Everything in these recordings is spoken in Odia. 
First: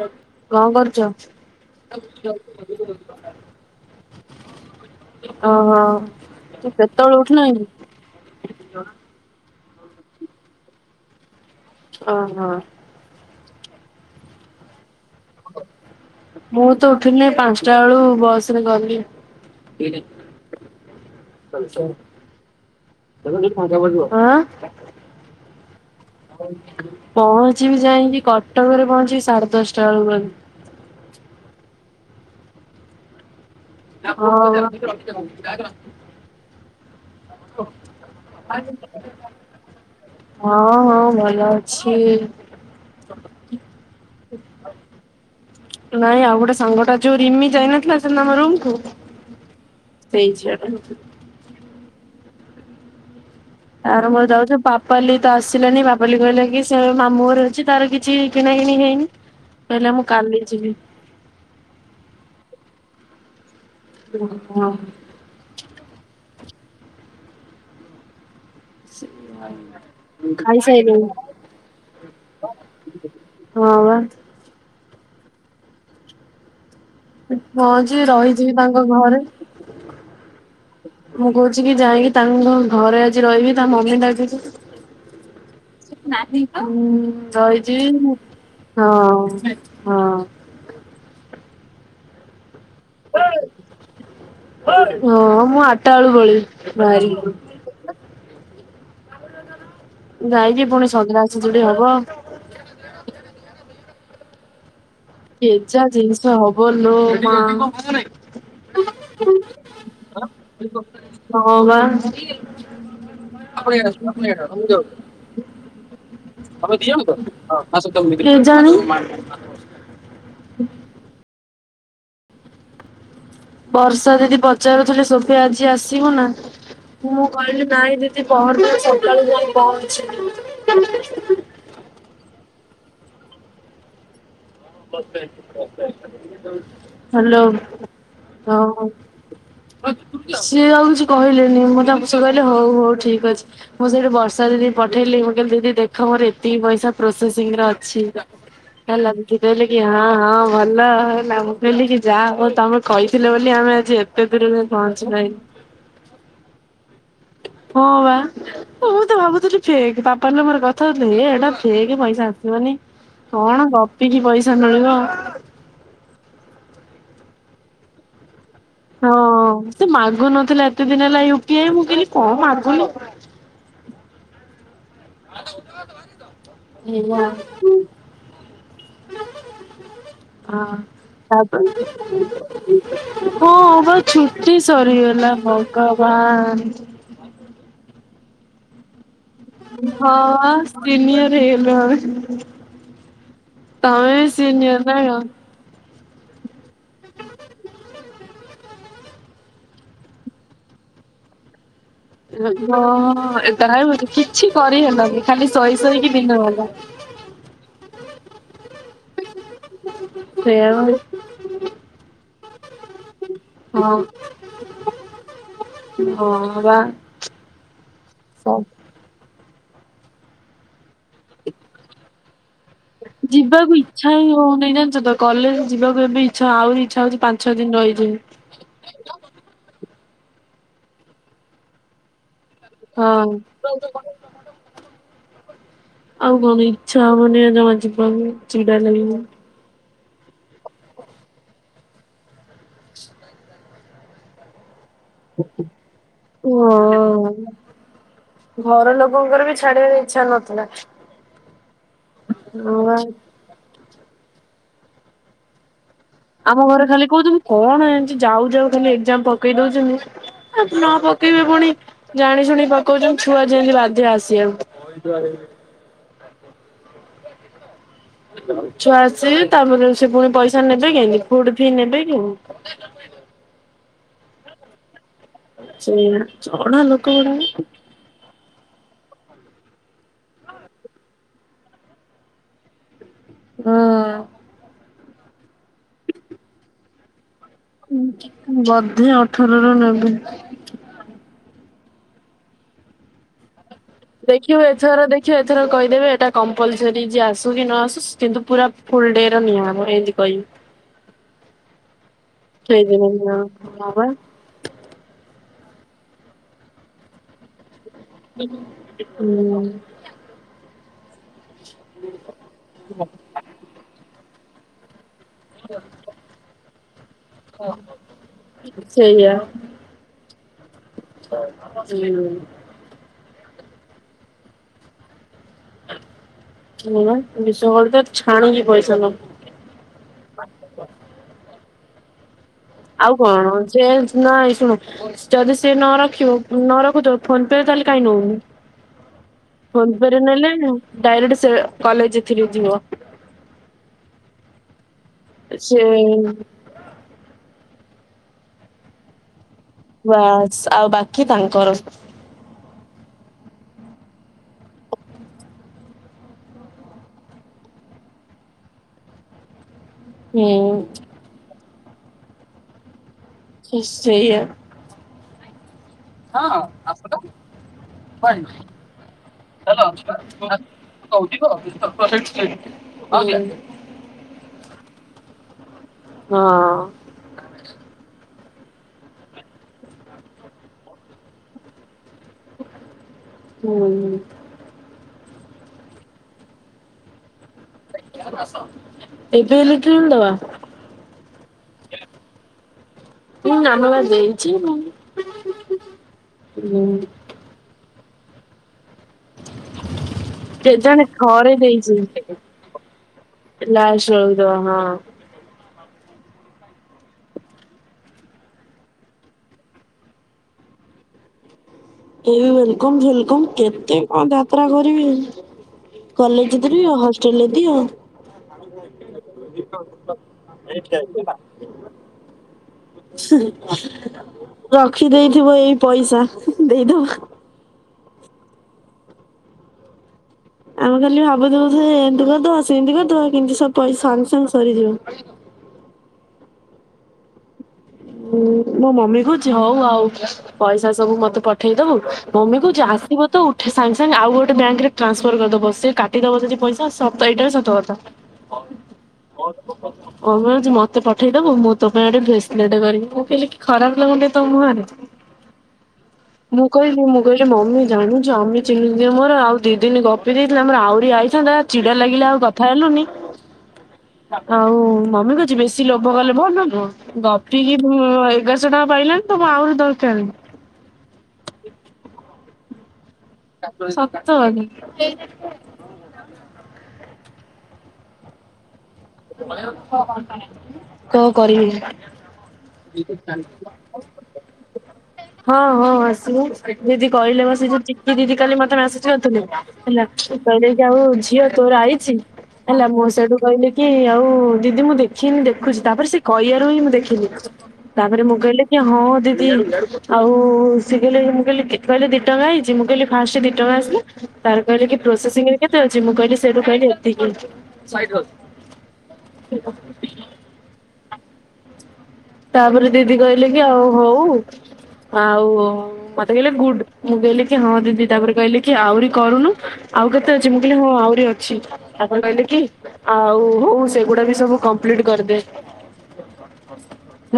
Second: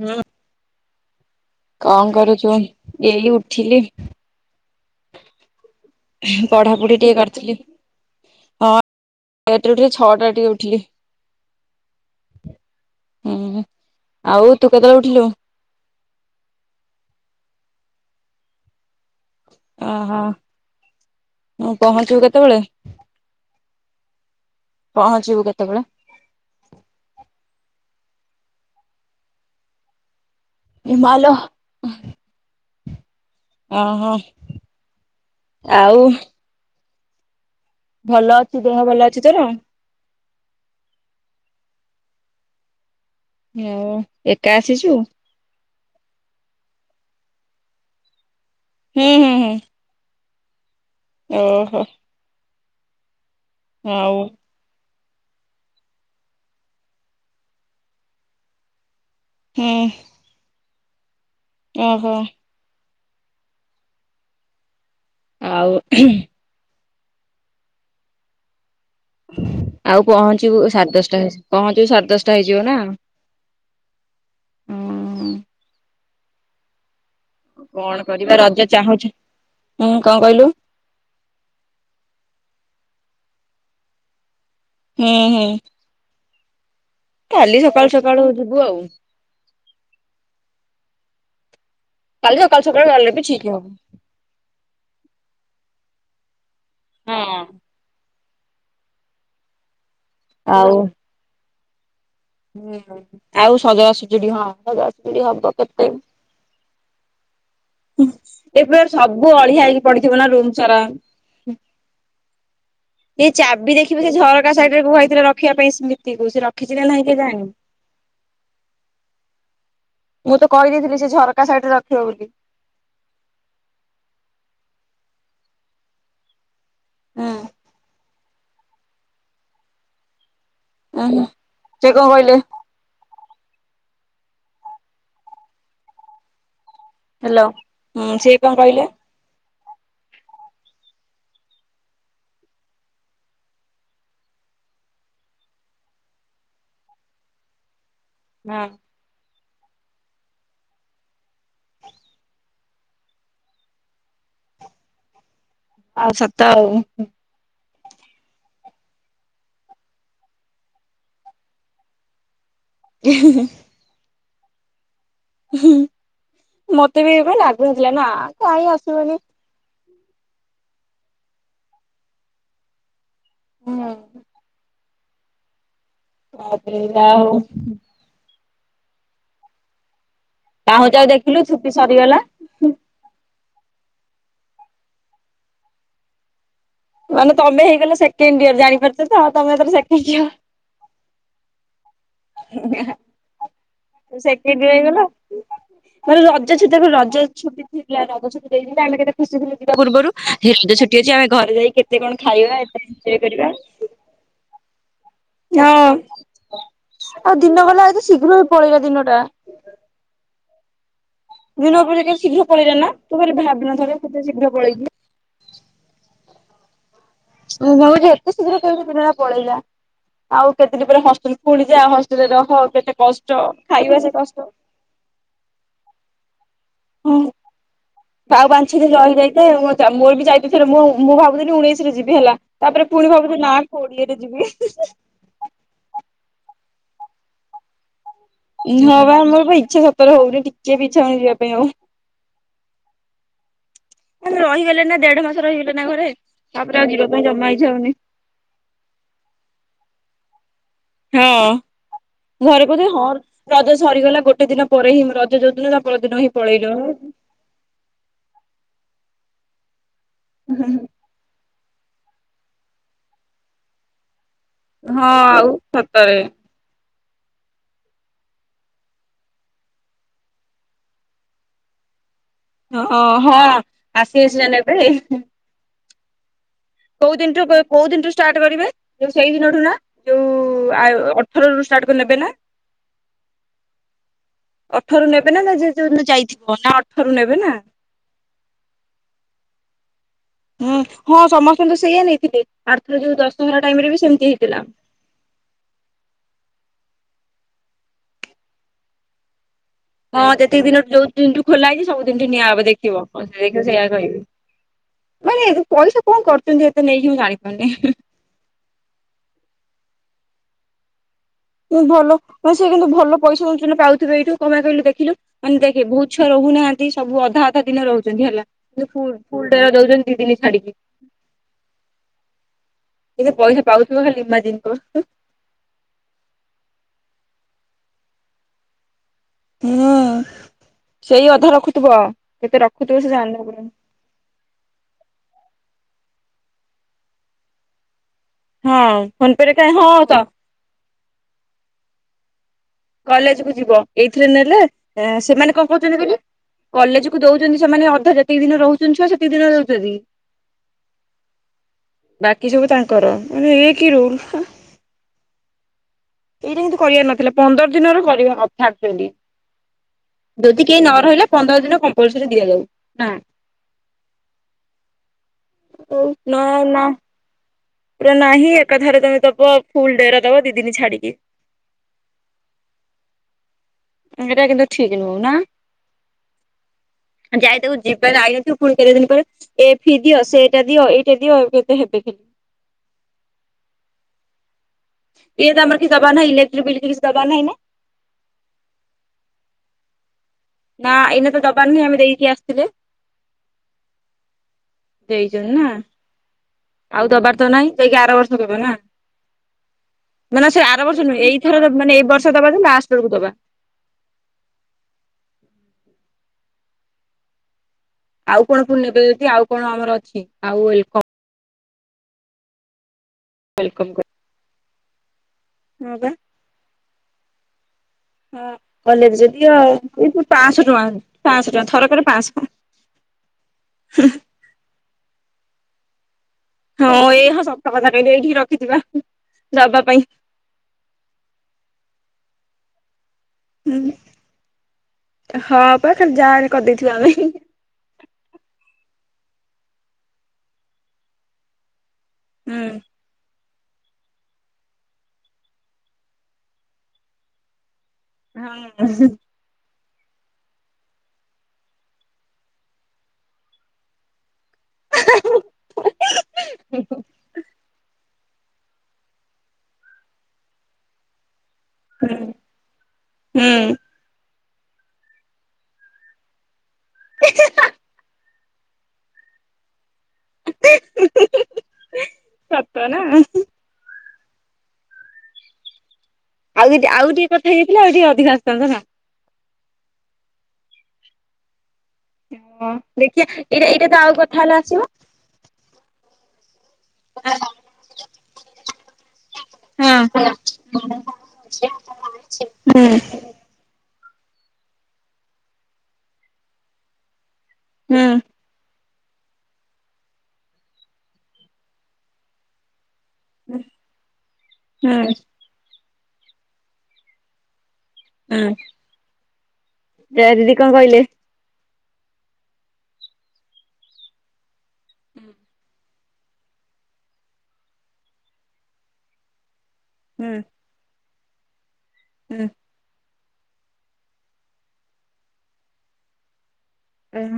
ହୁଁ। କଣ କରୁଛ? କଣ କରୁଛୁ ଏ, ଏଇ ଉଠିଲି। ଓହୋ ତୁ ପଢ଼ାପଢ଼ି କେତେବେଳେ ଟିକେ ଉଠିଲଣି? କରିଥିଲି। ହଁ ଲେଟ୍ ରେ ଟିକେ ଉଠିଲି ଛଅଟା ରେ ଟିକେ ଉଠିଲି। ଓ ହୋ। ହୁଁ ଆଉ ତୁ କେତେବେଳେ ଉଠିଲୁ? ମୁଁ ତ ଉଠିଲି ପାଞ୍ଚଟା ବେଳୁ ବସ୍ ରେ ଗଲି। ଓହୋ। ମୁଁ ପହଞ୍ଚିବୁ କେତେବେଳେ? [unintelligible] ପହଞ୍ଚିବୁ କେତେବେଳେ? ପହଞ୍ଚିବି ଯାଇକି କଟକରେ ପହଞ୍ଚିବି ସାଢେ଼ ଦଶଟା ବେଳକୁ। ହିମାଲୟ। ଓହୋ ହଁ ଆଉ। ଭଲ ଅଛି ଦେହ ଭଲ ଅଛି ତୋର? [unintelligible] ହଁ ହଁ ଭଲ ଅଛି। ହଉ ଏକା ଆସିଛୁ? ନାଇଁ ଆଉ ଗୋଟେ ସାଙ୍ଗଟା ଯୋଉ ରିମି ଯାଇନଥିଲା ସେଦିନ ଆମ ରୁମ୍ କୁ ହୁଁ ହୁଁ ହୁଁ। ସେଇ ଝିଅ ଟା। ଓହୋ। ତାର ଆଉ ମୋର ଯାଉଚୁ ପା ପାପାଲି ତ ଆସିଲାନି ପାପାଲି କହିଲା କି ସେ ମାମୁଁ ଘର ଅଛି ତାର କିଛି କିଣା କିଣି ହେଇନି। ହୁଁ କହିଲା ମୁଁ କାଲି ଯିବି। ଓହୋ। [unintelligible] ଆଉ ଆଉ ପହଞ୍ଚିବୁ ସାଢ଼େ ଖାଇସାଇଲେଣି? ଦଶଟା ହେଇ ପହଞ୍ଚିବୁ ସାଢେ ଦଶଟା ହେଇଯିବ ନା? ହଁ‌ ବା। ହଁ କଣ ଯେ କରିବା ରହିଯିବି ରଜ ତାଙ୍କ ଚାହୁଁଛୁ ଘରେ। ହୁଁ କଣ କହିଲୁ? ମୁଁ କହୁଛି କି ଯାଇକି ତାଙ୍କ ଘରେ ଆଜି ରହିବି ତା ମମି ଡାକିଛି। ହୁଁ ହୁଁ। [unintelligible] କାଲି ସକାଳୁ ରହିଛି ସକାଳୁ ଯିବୁ ଆଉ ହଁ ହଁ। କାଲି ସକାଳୁ ସକାଳୁ ଗଲେ ବି ଠିକ୍ ହବ। ହଁ ମୁଁ ଆଠଟା ବେଳୁ ପଲେଇବି ବାହାରିକି। ହଁ ଯାଇକି ପୁଣି ସଜଡା଼ ସଜାଡି଼ ହବ। ହୁଁ ଆଉ ସଜଡ଼ା ସଜାଡୁ ହଁ [unintelligible] ଏଜା କେତେ ଜିନିଷ ହବ ଲୋ ମା। ଏବେ ସବୁ ଅଳିଆ ହେଇକି ପଡ଼ିଥିବ ନା ରୁମ୍ ସାରା। ହ ବା। ଏଇ ଚାବି ଦେଖିବୁ ସେ ଝରକା ସାଇଡ଼ି ରେ କୁହା ହେଇଥିଲା ରଖିବା ପାଇଁ ସ୍ମିତିକୁ ସେ ରଖିଛି କି ନାହିଁ କେଜାଣି। କେଜାଣି। ମୁଁ ତ କହିଦେଇଥିଲି ସେ ଝରକା ସାଇଡି଼ ରେ ରଖିବ ବୋଲି। ବର୍ଷା ଦିଦି ପଚାରୁଥିଲେ ସୋଫିଆ ଆଜି ଆସିବ ନା ମୁଁ ହୁଁ କହିଲି ନାଇଁ ଦି ପହର ଦିନ ସକାଳେ ଯାଇ ପହଞ୍ଚିଲି। ଉଁ ହୁଁ ସେ କଣ କହିଲେ? ହ୍ୟାଲୋ ହୁଁ ସେ କଣ ହଁ କହିଲେ ହଁ। ସିଏ ଆଉ କିଛି କହିଲେନି ମୁଁ ତାଙ୍କୁ ସେ କହିଲେ ହଉ ହଉ ଠିକ୍ ଅଛି। ମୁଁ ସେଇଠୁ ବର୍ଷା ଦିଦିକି ପଠେଇଲି ମୁଁ କହିଲି ଦିଦି ଦେଖ ମୋର ଏତିକି ପଇସା ପ୍ରୋସେସିଂ ରେ ଅଛି। ନା। [unintelligible] ସେ କହିଲେ କି ହଁ ହଁ ଭଲ ହେଲା ମୁଁ କହିଲି କି ଯାଆହଉ ତମେ କହିଥିଲ ବୋଲି ଆମେ ଆଜି ଏବ୍ [unintelligible] ପହଞ୍ଚି ପାଇଲୁ। ଆଉ ସତ ଆଉ ହୁଁ। ହଁ ବା ମୁଁ ତ ଭାବୁଥିଲି ଫେକ୍ ପାପା ଙ୍କ ମୋର କଥା ହଉଥିଲୁ ହେ ଏଇଟା ଫେକେ ପଇସା ଆସିବନି। କଣ ଗପିକି ପଇସା ମିଳିବ? ହୁଁ ମତେ ବି ଏବେ ଲାଗୁନଥିଲା ନା କାଇଁ ଆସ୍ ହଁ ସେ ମାଗୁନଥିଲା ଏତେ ଦିନ ହେଲା ୟୁ ପି ଆଇ ମୁଁ କଇଲି କଁ ମାଗୁନି। ହୁଁ। ତାପରେ ଯାହା ହେଲା ହଉ ହୁଁ। ହଁ ପାହୁଁଯାକୁ ଦେଖିଲୁ ଛୁଟି ତାଉପରେ ସରିଗଲା। ହଁ ବା ଛୁଟି ସରିଗଲା ଭଗବାନ। ମାନେ ତମେ ହେଇଗଲ ସେକେଣ୍ଡ ଇୟର୍ ଜାଣିପାରୁ ସେଇଠି ତ ତମେ ଏଥର ସେକେଣ୍ଡ୍ ହଁ ସିନିୟର ହେଇଗଲୁ ଆମେ ଇଅର୍। ତମେ ବି ସେକେଣ୍ଡ୍ ଇଅର୍ ସିନିୟର ନା ହେଇଗଲା କଣ? ପୁଣି ରଜ ଛୁଟି [unintelligible] ରଜ ଛୁଟି [unintelligible] ରଜ ଛୁଟି ଦେଇଛନ୍ତି ଆମେ କେତେ ଖୁସି ଥିଲୁ ଯିବା ପୂର୍ବରୁ ଯେ ସେ ଛୁଟି ହେଇଚି ଆ ଘରେ ଯାଇ କେ ହଁ [unintelligible] କିଛି କରିହେଲାନି ଖାଲି ଶୋଇ ଶୋଇକି ଦିନ ଗଲା। ଆଉ ଦିନ ଗଲା ଏତେ ଶୀଘ୍ର ଏଇ ପଳେଇଲା ଦିନଟା। ସେଇଆ [unintelligible] ଦିନରେ [unintelligible] ଶୀଘ୍ର ପଳେଇଲା ନା ତୁ ଖାଲି ଭାବିନଥେଲେ ହଁ। ସେ ଏତେ ଶୀଘ୍ର ପଳେଇ [unintelligible] ହଁ ବା। ମୁଁ ଭାବୁଚି ଏତେ ଶୀଘ୍ର କେମିତି ଦିନ ରା ପଳେଇଲା ଆଉ କେତେ ଟି ପରେ ହଷ୍ଟେଲ ପୁଣି ଯା ହଷ୍ ରେ ରହ କେତେ କଷ୍ଟ ଖାଇବା ସେ କଷ୍ଟ ନାଇଁ ଜାଣଚୁ ତ କଲେଜ ଯିବାକୁ ଏବେ ଇଛା ଆଉରି ଇଚ୍ଛା ହଉଚି ପାଞ୍ଚ୍ ଛଅ ଦିନ ରହିଯିବି। ଆଉ ପାଞ୍ଚ୍ ଛଅ ଦିନ ରହିଯାଇଥାଏ ମୋ ଚାଲ୍ ମୋର ବି ଯାଇଥିଲି [unintelligible] ମୁଁ ମୁଁ ଭାବୁଥିଲି ଉଣେଇଶି ରେ ଯିବି ହେଲା ତାପରେ ପୁଣି ହଁ ଭାବୁଛି ନା କୋଡିଏରେ ଯିବି ହିଁ ହିଁ। ଆଉ କଣ ଏଇ ଇଚ୍ଛା ହଉନି ଜମା ଯିବାକୁ। ଚିଡା ନାଁ ଲାଗିବ। ବା ମୋର ବା ଇଚ୍ଛା ସତରେ ହଉନି ଟିକେ ବି ଇଚ୍ଛା ହଉନି ଯିବା ପାଇଁ ଆଉ। ମାନେ ରହିଗଲେ ନା ଦେଢ ମାସ ରହିଗଲେ ନା ଘରେ ତାପରେ ଆଉ ଯିବା ପାଇଁ ହଁ ଜମା ଇଚ୍ଛା ହଉନି। ଘର ଲୋକଙ୍କର ବି ଛାଡିବାରେ ଇଚ୍ଛା ନଥିଲା। ହଁ ଘରେ କହୁଛନ୍ତି ହଁ ର ରଜ ସରିଗଲା ଗୋଟେ ଦିନ ପରେ ହିଁ ରଜ ଯୋଉଦିନ ତା ପରଦିନ ହିଁ ପଳେଇଲ। ଆମ ଘରେ ଖାଲି କହୁଚନ୍ତି କଣ ଏମତି ଯାଉ ଯାଉ ଖାଲି ଏକଜାମ୍ ପକେଇ ଦଉଚନ୍ତି ଏ ନା ପକ୍ କି ପୁଣି ଜାଣିଶୁଣି ପକଉଚନ୍ତି ଛୁଆ ଯେମିତି ବାଧ୍ୟ ଆସିିଆକୁ। ହଁ ଆଉ ସତରେ। ଛୁଆ ଆସିବେ ତାପରେ ସେ ପୁଣି ପଇସା ନେବେ କେମତି ଫୁଡ ଫି ନେବେ କେମି ଓ ଅ ହଁ ଆସିଲେ ସିନା ନେବେ ଉ ହୁଁ। ସେଇଆ ଚ [unintelligible] କୋଉ ଦିନଠୁ ବା କୋଉ ଦିନଠୁ? ଷ୍ଟାର୍ଟ କରିବେ ଯୋଉ ସେଇ ଦିନଠୁ ନା ଯୋଉ ଆୟୋ ଅଠରରୁ ଷ୍ଟାର୍ଟ କରି ନେବେ ନା? [inaudible] ହଁ। ଅଠରୁ ନେବେ ନା ନା ଯେ ଯୋଉ ଦିନ ଯାଇଥିବ ନା ଅଠରରୁ ନେବେ ନା। ବଧେ ଅଠର ରୁ ନେବେ। ହୁଁ ହଁ ସମସ୍ତେ ତ ସେଇୟା ନେଇଥିଲେ ଆରଥର ଯୋଉ ଦଶହରା ଟାଇମ୍ ରେ ବି ସେମିତି ହେଇଥିଲା ଦେଖିବୁ ଏଥର ଦେ [unintelligible] ଏଥର କହିଦେବେ ଏଟା କମ୍ପଲସରି ଯେ ଆସୁ କି ନ ଆସୁ କିନ୍ତୁ ପୁରା ଫୁଲ୍ ଡେ ର ନିଆହବ। ଏମିତି ହଁ କହିବି ଯେତିକି ଦିନ ଯୋଉ ଦିନୁ ଠୁ ଖୋଲା ହେଇଚି ସବୁ ଦିନ ଠୁ ନିଆହବ ଦେଖିବ ସେଇଦିନ ନିଆହବ ସିଏ ସେଇଆ ହଁ ପା। କହିବେ। ମାନେ ପଇସା କଣ କରୁଛନ୍ତି ଏତେ ନେଇକି ମୁଁ ଜାଣିପାରୁନି। ହୁଁ। ଭଲ ସିଏ କିନ୍ତୁ ଭଲ ପଇସା ପାଉଥିବେ ଏଇଠୁ କଣ ପାଇଁ କହିଲୁ ଦେଖିଲୁ ମାନେ ଦେଖେ ବହୁତ୍ ଛୁଆ ରହୁ ନାହାନ୍ତି ସବୁ ଅଧା ଅଧା ଦିନି ରହୁଛନ୍ତି ହେଲା ଫୁଲ୍ ସେଇଆ। ଫୁଲ୍ ଡେ ଦୋଉଚନ୍ତି ଦି ଦିନି ଛାଡିକି। [unintelligible] ଏତେ ପଇସା ପାଉଥିବ ଖାଲି ଇମାଜିନ୍ କର। ହଁ ବା ବିଶ୍ୱ [unintelligible] ଛାଣୁଚି ପଇସା ଲୋ। ହୁଁ ସେଇ ଅଧା ରଖୁଥିବ କେତେ ରଖ ଆଉ କଣ ସେ ନାଇଁ ଶୁଣ ଯଦି ସି ନ ରଖିବ ନ ରଖୁଥିବ ଫୋନ୍ ପେ ରେ ତାହେଲେ କାହିଁ ନଉନି? ହଁ ଫୋନ ପେ ରେ କାଇଁ ଫୋନ୍ ହଁ ପେ ତ ରେ ନେଲେ ଡାଇରେକ୍ଟ ସେ କଲେଜ ଏଥିରେ ଯିବ। କଲେଜ କୁ ଜିବ ଏଇଥିରେ ନେଲେ ସେମାନେ କଣ ସେ କହୁଛନ୍ତି କହିଲୁ? କଲେଜ କୁ ଦଉଛନ୍ତି ସେମାନେ ଅଧା ଯେତିକି ଦିନି ରହୁଛନ୍ତି ଛୁଆ ସେତିକି ଦିନ ଦଉଛନ୍ତି ବାସ୍ ଆଉ ବାକି ତାଙ୍କର ସବୁ। ବାକି ସବୁ ତାଙ୍କର ମାନେ ଇଏ କି ରୁଲ୍। ଏଇଟା କିନ୍ତୁ କରିବାର ନଥିଲା ପନ୍ଦର ଦିନ ର କରିଆ [unintelligible] ଯଦି କେହି ହୁଁ ନ ରହିଲେ? ପନ୍ଦର ଦିନ କମ୍ପଲ୍ସରି ଦିଆଯାଉ ହୁଁ। ସେ ସେଇୟା। ହଉ ନ ନା। ପୁରା ନାହିଁ ଏକାଥରେ ତମେ ଦବ ଫୁଲ ଡେର ଦବ ଦି ଦିନ [unintelligible] ଛାଡିକି [unintelligible] ଏଇଟା କିନ୍ତୁ ଠିକ୍ ନୁହଁ ନା? ହଁ। ଯାଇଥିବୁ ଯିବାର ଆଇନଥିବୁ କେତେ ଦିନି ପରେ ଏ ଫି ଦିଅ ସେଇଟା ଦିଅ ଏଇଟା ଦିଅ କେତେ ହେବେ କେ ହୁଁ। ଇଏ ତ ଆମର କିଛି ଦବାର ନାହିଁ ଇଲେକ୍ଟ୍ରି ବିଲ୍ ଫିଲ୍ ଦବାର ନାହିଁ ନା। ଏବେ ଇଲେକ୍ଟ୍ରି ବିଲ୍ ଦବା। ନା ଏଇନା ତ ଦବାର ନାହିଁ ଆମେ ଦେଇକି ଆସିଥିଲେ? ହୁଁ ଆମେ ବା ଦେଇଛି ଦେଇଛନ୍ତି ନା ହୁଁ ଆଉ ଦବାର ତ ନାଇଁ। ଜାଇକି ଆର ବର୍ଷ ଦେବେ ନା? ମାନେ ସେ ଆର କେଜାଣି ବର୍ଷ ନୁହେଁ ଥରେ ଏଇଥର ମାନେ ଏଇ ବର୍ଷ ଦବା ଯେ ଲାଷ୍ଟ୍ ବେଳକୁ ଦବା। ଲାଷ୍ଟ୍ ବେଳକୁ ଦବା ହଁ। [inaudible] ଆଉ କଣ ପୁଣି ନେବେ ଯଦି ଆଉ କଣ ଆମର ଅଛି ଆଉ ଏଲକ ଏ ୱଲକମ୍ ଫୁଏଲକମ୍ ୱେଲକମ କେତେ କରି କଣ ଯାତ୍ରା କରିବେ। ହଁ ବା। କଲେଜ [unintelligible] ହଷ୍ଟେଲରେ ଦିଅ। ହଁ କଲେଜ ରେ ଦିଅ [unintelligible] ପାଞ୍ଚଶହ ଟଙ୍କା ପାଞ୍ଚଶହ ଟଙ୍କା ଥରକରେ ପାଞ୍ଚଶ। ରଖିଦେଇଥିବ ଏଇ ପଇସା ଦେଇଦବ। ହଁ ଏହା ସତ କଥା କହିଲୁ ଏଇଠି ରଖିଥିବା ଦବା ପାଇଁ। ଆମେ ଖାଲି ଭାବୁଥିବୁ ସେ ଏମିତି କରିଦବା ସେମିତି କରିଦବା କେମତି ସବ ପଇସା ସାଙ୍ଗେ ସାଙ୍ଗେ ସରିଯିବ। ହଁ ପା ଖାଲି ଯାହାରେ କରିଦେଇଥବୁ ଆମେ। ହଁ ମୋ ମମି କହୁଛି ହଉ ଆଉ ପଇସା ସବୁ ମତେ ପଠେଇଦବୁ। ମମି ହୁଁ। କହୁଛି ଆସିବ ତ ଉଠେ ସାଙ୍ଗେ ସାଙ୍ଗେ ଆଉ ଗୋଟେ ବ୍ୟାଙ୍କ ରେ ଟ୍ରାନ୍ସଫର କରିଦବ ସେ କାଟିଦବ ଯଦି ପଇସା ସ ଏଇଟା ବି ସତ କଥା। ହଁ [unintelligible] କହୁଅଛି ମତେ ପଠେଇଦବୁ ମୁଁ ତୋ ପାଇଁ ଗୋଟେ ଭେସଲେଟ କରି ମୁଁ କହିଲି କି ଖରାପ ଲାଗୁନି ତ ମୁ ଆ ମୁଁ କହିଲି ମୁଁ କହିଲି ମମି ଜାଣୁ ଜମି ଚିନି ଦିଦିର ମୋର ଆଉ ଦି ଦିନ ଗପି ଦେଇଥିଲେ ଆମର ଆହୁରି ଆଇଥାନ୍ତା। ଚିଡା ଲାଗିଲା ଆଉ କଥା ହେଲୁନି। ଆଉ ମମି କହୁଛି ବେଶୀ ଲୋଭ କଲେ ଭଲ ନୁହଁ ଗପିକି ହଁ ଏଗାରଶହ ଟଙ୍କା ପାଇଲାନି ତମକୁ ଆହୁରି ଦରକାର। ସତ ନା? ସତ ଆଜ୍ଞା। ଆଉ ଇଟି ଆଉ ଟିକେ କଥା ହେଇଯାଇଥିଲେ ଆଉ ଟିକେ ଅଧିକ ଆସଥାନ୍ତା ନା? କଣ କରିମି? ହଁ ଦେଖିଆ ଏଇଟା ଏଇଟା ତ ଆଉ କଥା ହେଲା ଆସିବ? ହଁ ହଁ ଆସିବ ଦିଦି କହିଲେ ମ ସେ ଯୋଉ ଚିନୁ ଦିଦି କାଲି ମତେ ମେସେଜ କରିଥିଲେ। ହଁ ହେଲା ହୁଁ କହିଲେ କି ଆଉ ଝିଅ ତୋର ଆଇଛି ହେଲା ମୋ ସେଡୁ କହିଲେ କି ଆଉ ଦିଦି ମୁଁ ଦେଖିନି ଦେଖୁଛି ତାପରେ ସେ କହିବାରୁ ହିଁ ମୁଁ ଦେଖିଲି। ହୁଁ ତାପରେ ମୁଁ କହିଲି ଆଜ୍ଞା ହଁ ଦିଦି ଆଉ ସିଏ କହିଲେ ମୁଁ କହିଲି କି କହିଲେ ଦି ଟଙ୍କା ଆଇଛି ମୁଁ କହିଲି ଫାଷ୍ଟ ଦି ଟଙ୍କା ଆସିଲା ତାପରେ କହିଲେ କି ହୁଁ ପ୍ରୋସେସିଂରେ କେତେ ଅଛି ମୁଁ କହିଲି ସେଇଠୁ କହିଲି ଏତିକି ହେଇଛି। ଆଜ୍ଞା। ଜୟା ଦିଦି କଣ କହିଲେ? ତାପରେ ଦିଦି କହିଲେ କି ଆଉ ହଉ ଆଉ ମତେ କହିଲେ ଗୁଡ ମୁଁ କହିଲି କି ହଁ ଦିଦି ତାପରେ କହିଲେ କି ଆହୁରି କରୁନୁ। ଆଉ ହୁଁ କେତେ ଅଛି ମୁଁ କହିଲି ହଁ ଆହୁରି ଅଛି ତାପରେ କହିଲେ ହୁଁ କି ଆଉ ହଉ ସେଗୁଡା ବି ସବୁ କମ୍ପ୍ଲିଟ କରିଦେ।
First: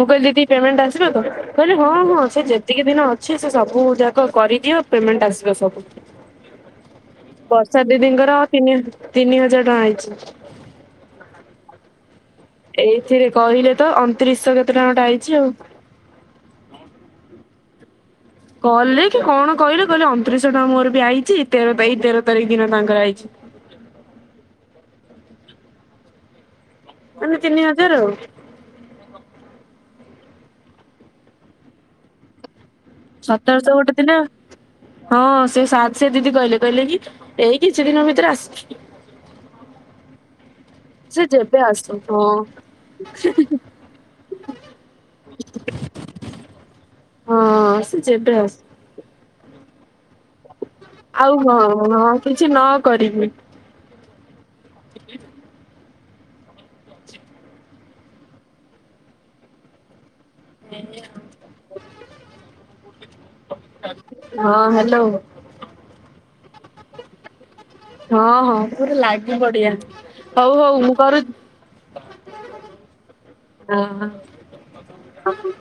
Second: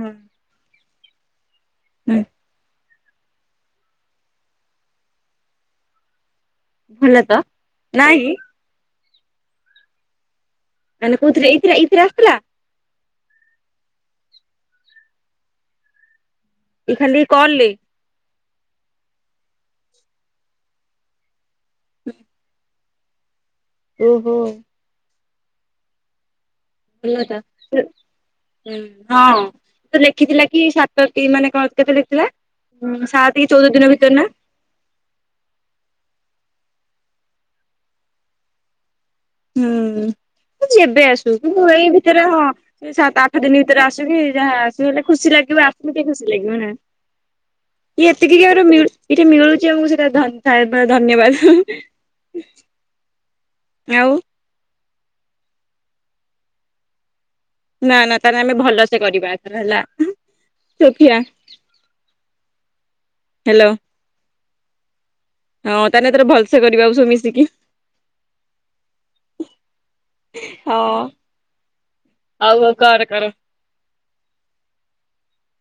ମୁଁ କହିଲି ଦିଦି ପେମେଣ୍ଟ ଆସିବ ତ? କହିଲେ ହଁ ହୁଁ ହଁ ସେ ଯେତିକି ଦିନ ଅଛି ସେ ସବୁ ଯାକ କରିଦିଅ ପେମେଣ୍ଟ ଆସିବ ସବୁ। ଭଲ ତ ବର୍ଷା ନାଇଁ ଦିଦିଙ୍କର ତିନି ତିନି ହଜାର ଟଙ୍କା ଆଇଛି। ମାନେ କୋଉଥିରେ ଇଥିରେ ଇଥିରେ ଆସିଥିଲା? ଏଇଥିରେ କହିଲେ ତ ଅଣତିରିଶଶହ କେତେ ଟଙ୍କା ଗୋଟେ ଆଇଛି ଆଉ। ଖାଲି ଏ କଲରେ? କଲେ କି କଣ କହିଲେ କହିଲେ ଅଣତିରିଶ ଟଙ୍କା ମୋର ବି ଆଇଛି ତେର ତା ତେର ତାରିଖ ଦିନ ତାଙ୍କର ଆଇଛି। ଓହୋ! [unintelligible] ମାନେ ତିନି ହଜାର ଆଉ ହଁ ସେ ଲେଖିଥିଲା କି ସାତଟି ମାନେ କଣ କେତେ ଲେଖିଥିଲା? ହୁଁ ସାତ କି ସତରଶହ ଚଉଦ ଦିନ ଗୋଟେ ଭିତରେ ନା। ହଁ ସେ ସା ସେ ଦିଦି କହିଲେ କହିଲେ କି ଏଇ କିଛି ଦିନ ଭିତରେ ଆସିଛି ହୁଁ। ତ ଯେବେ ସେ ଆସୁ ଯେବେ ତୁ ଏଇ ଆସୁ ଭିତରେ ହଁ ସାତ ଆଠ ଦିନ ଭିତରେ ଆସୁକି ଯାହା [unintelligible] ହେଲେ ଖୁସି ଲାଗିବ ଆସମିତି ଖୁସି ଲାଗିବ ନା ହଁ ସେ ଇଏ ଯେବେ ଏତିକି ଆ ଆସୁ। ଏଠି ମିଳୁଛି ଆମକୁ ସେଇଟା [unintelligible] ଆଉ ଧନ୍ୟବାଦ। ହଁ ହଁ କିଛି ନ କରିବି। ଆଉ [inaudible] ନା ନା ତାହେଲେ ଆମେ ଭଲ ସେ କରିବା ଏଥର ହେଲା ଦେଖିଆ। ହାଲୋ। ହଁ ହାଲୋ। ହଁ ତାହେଲେ ଏଥର ଭଲସେ କରିବା ସବୁ ମିଶିକି। ହଁ ହଁ ପୁରା ଲାଗି ପଡ଼ିବା ହଉ ହଉ ମୁଁ କରୁଛି ହଉ ହଉ କର କର। ହଁ ହଁ।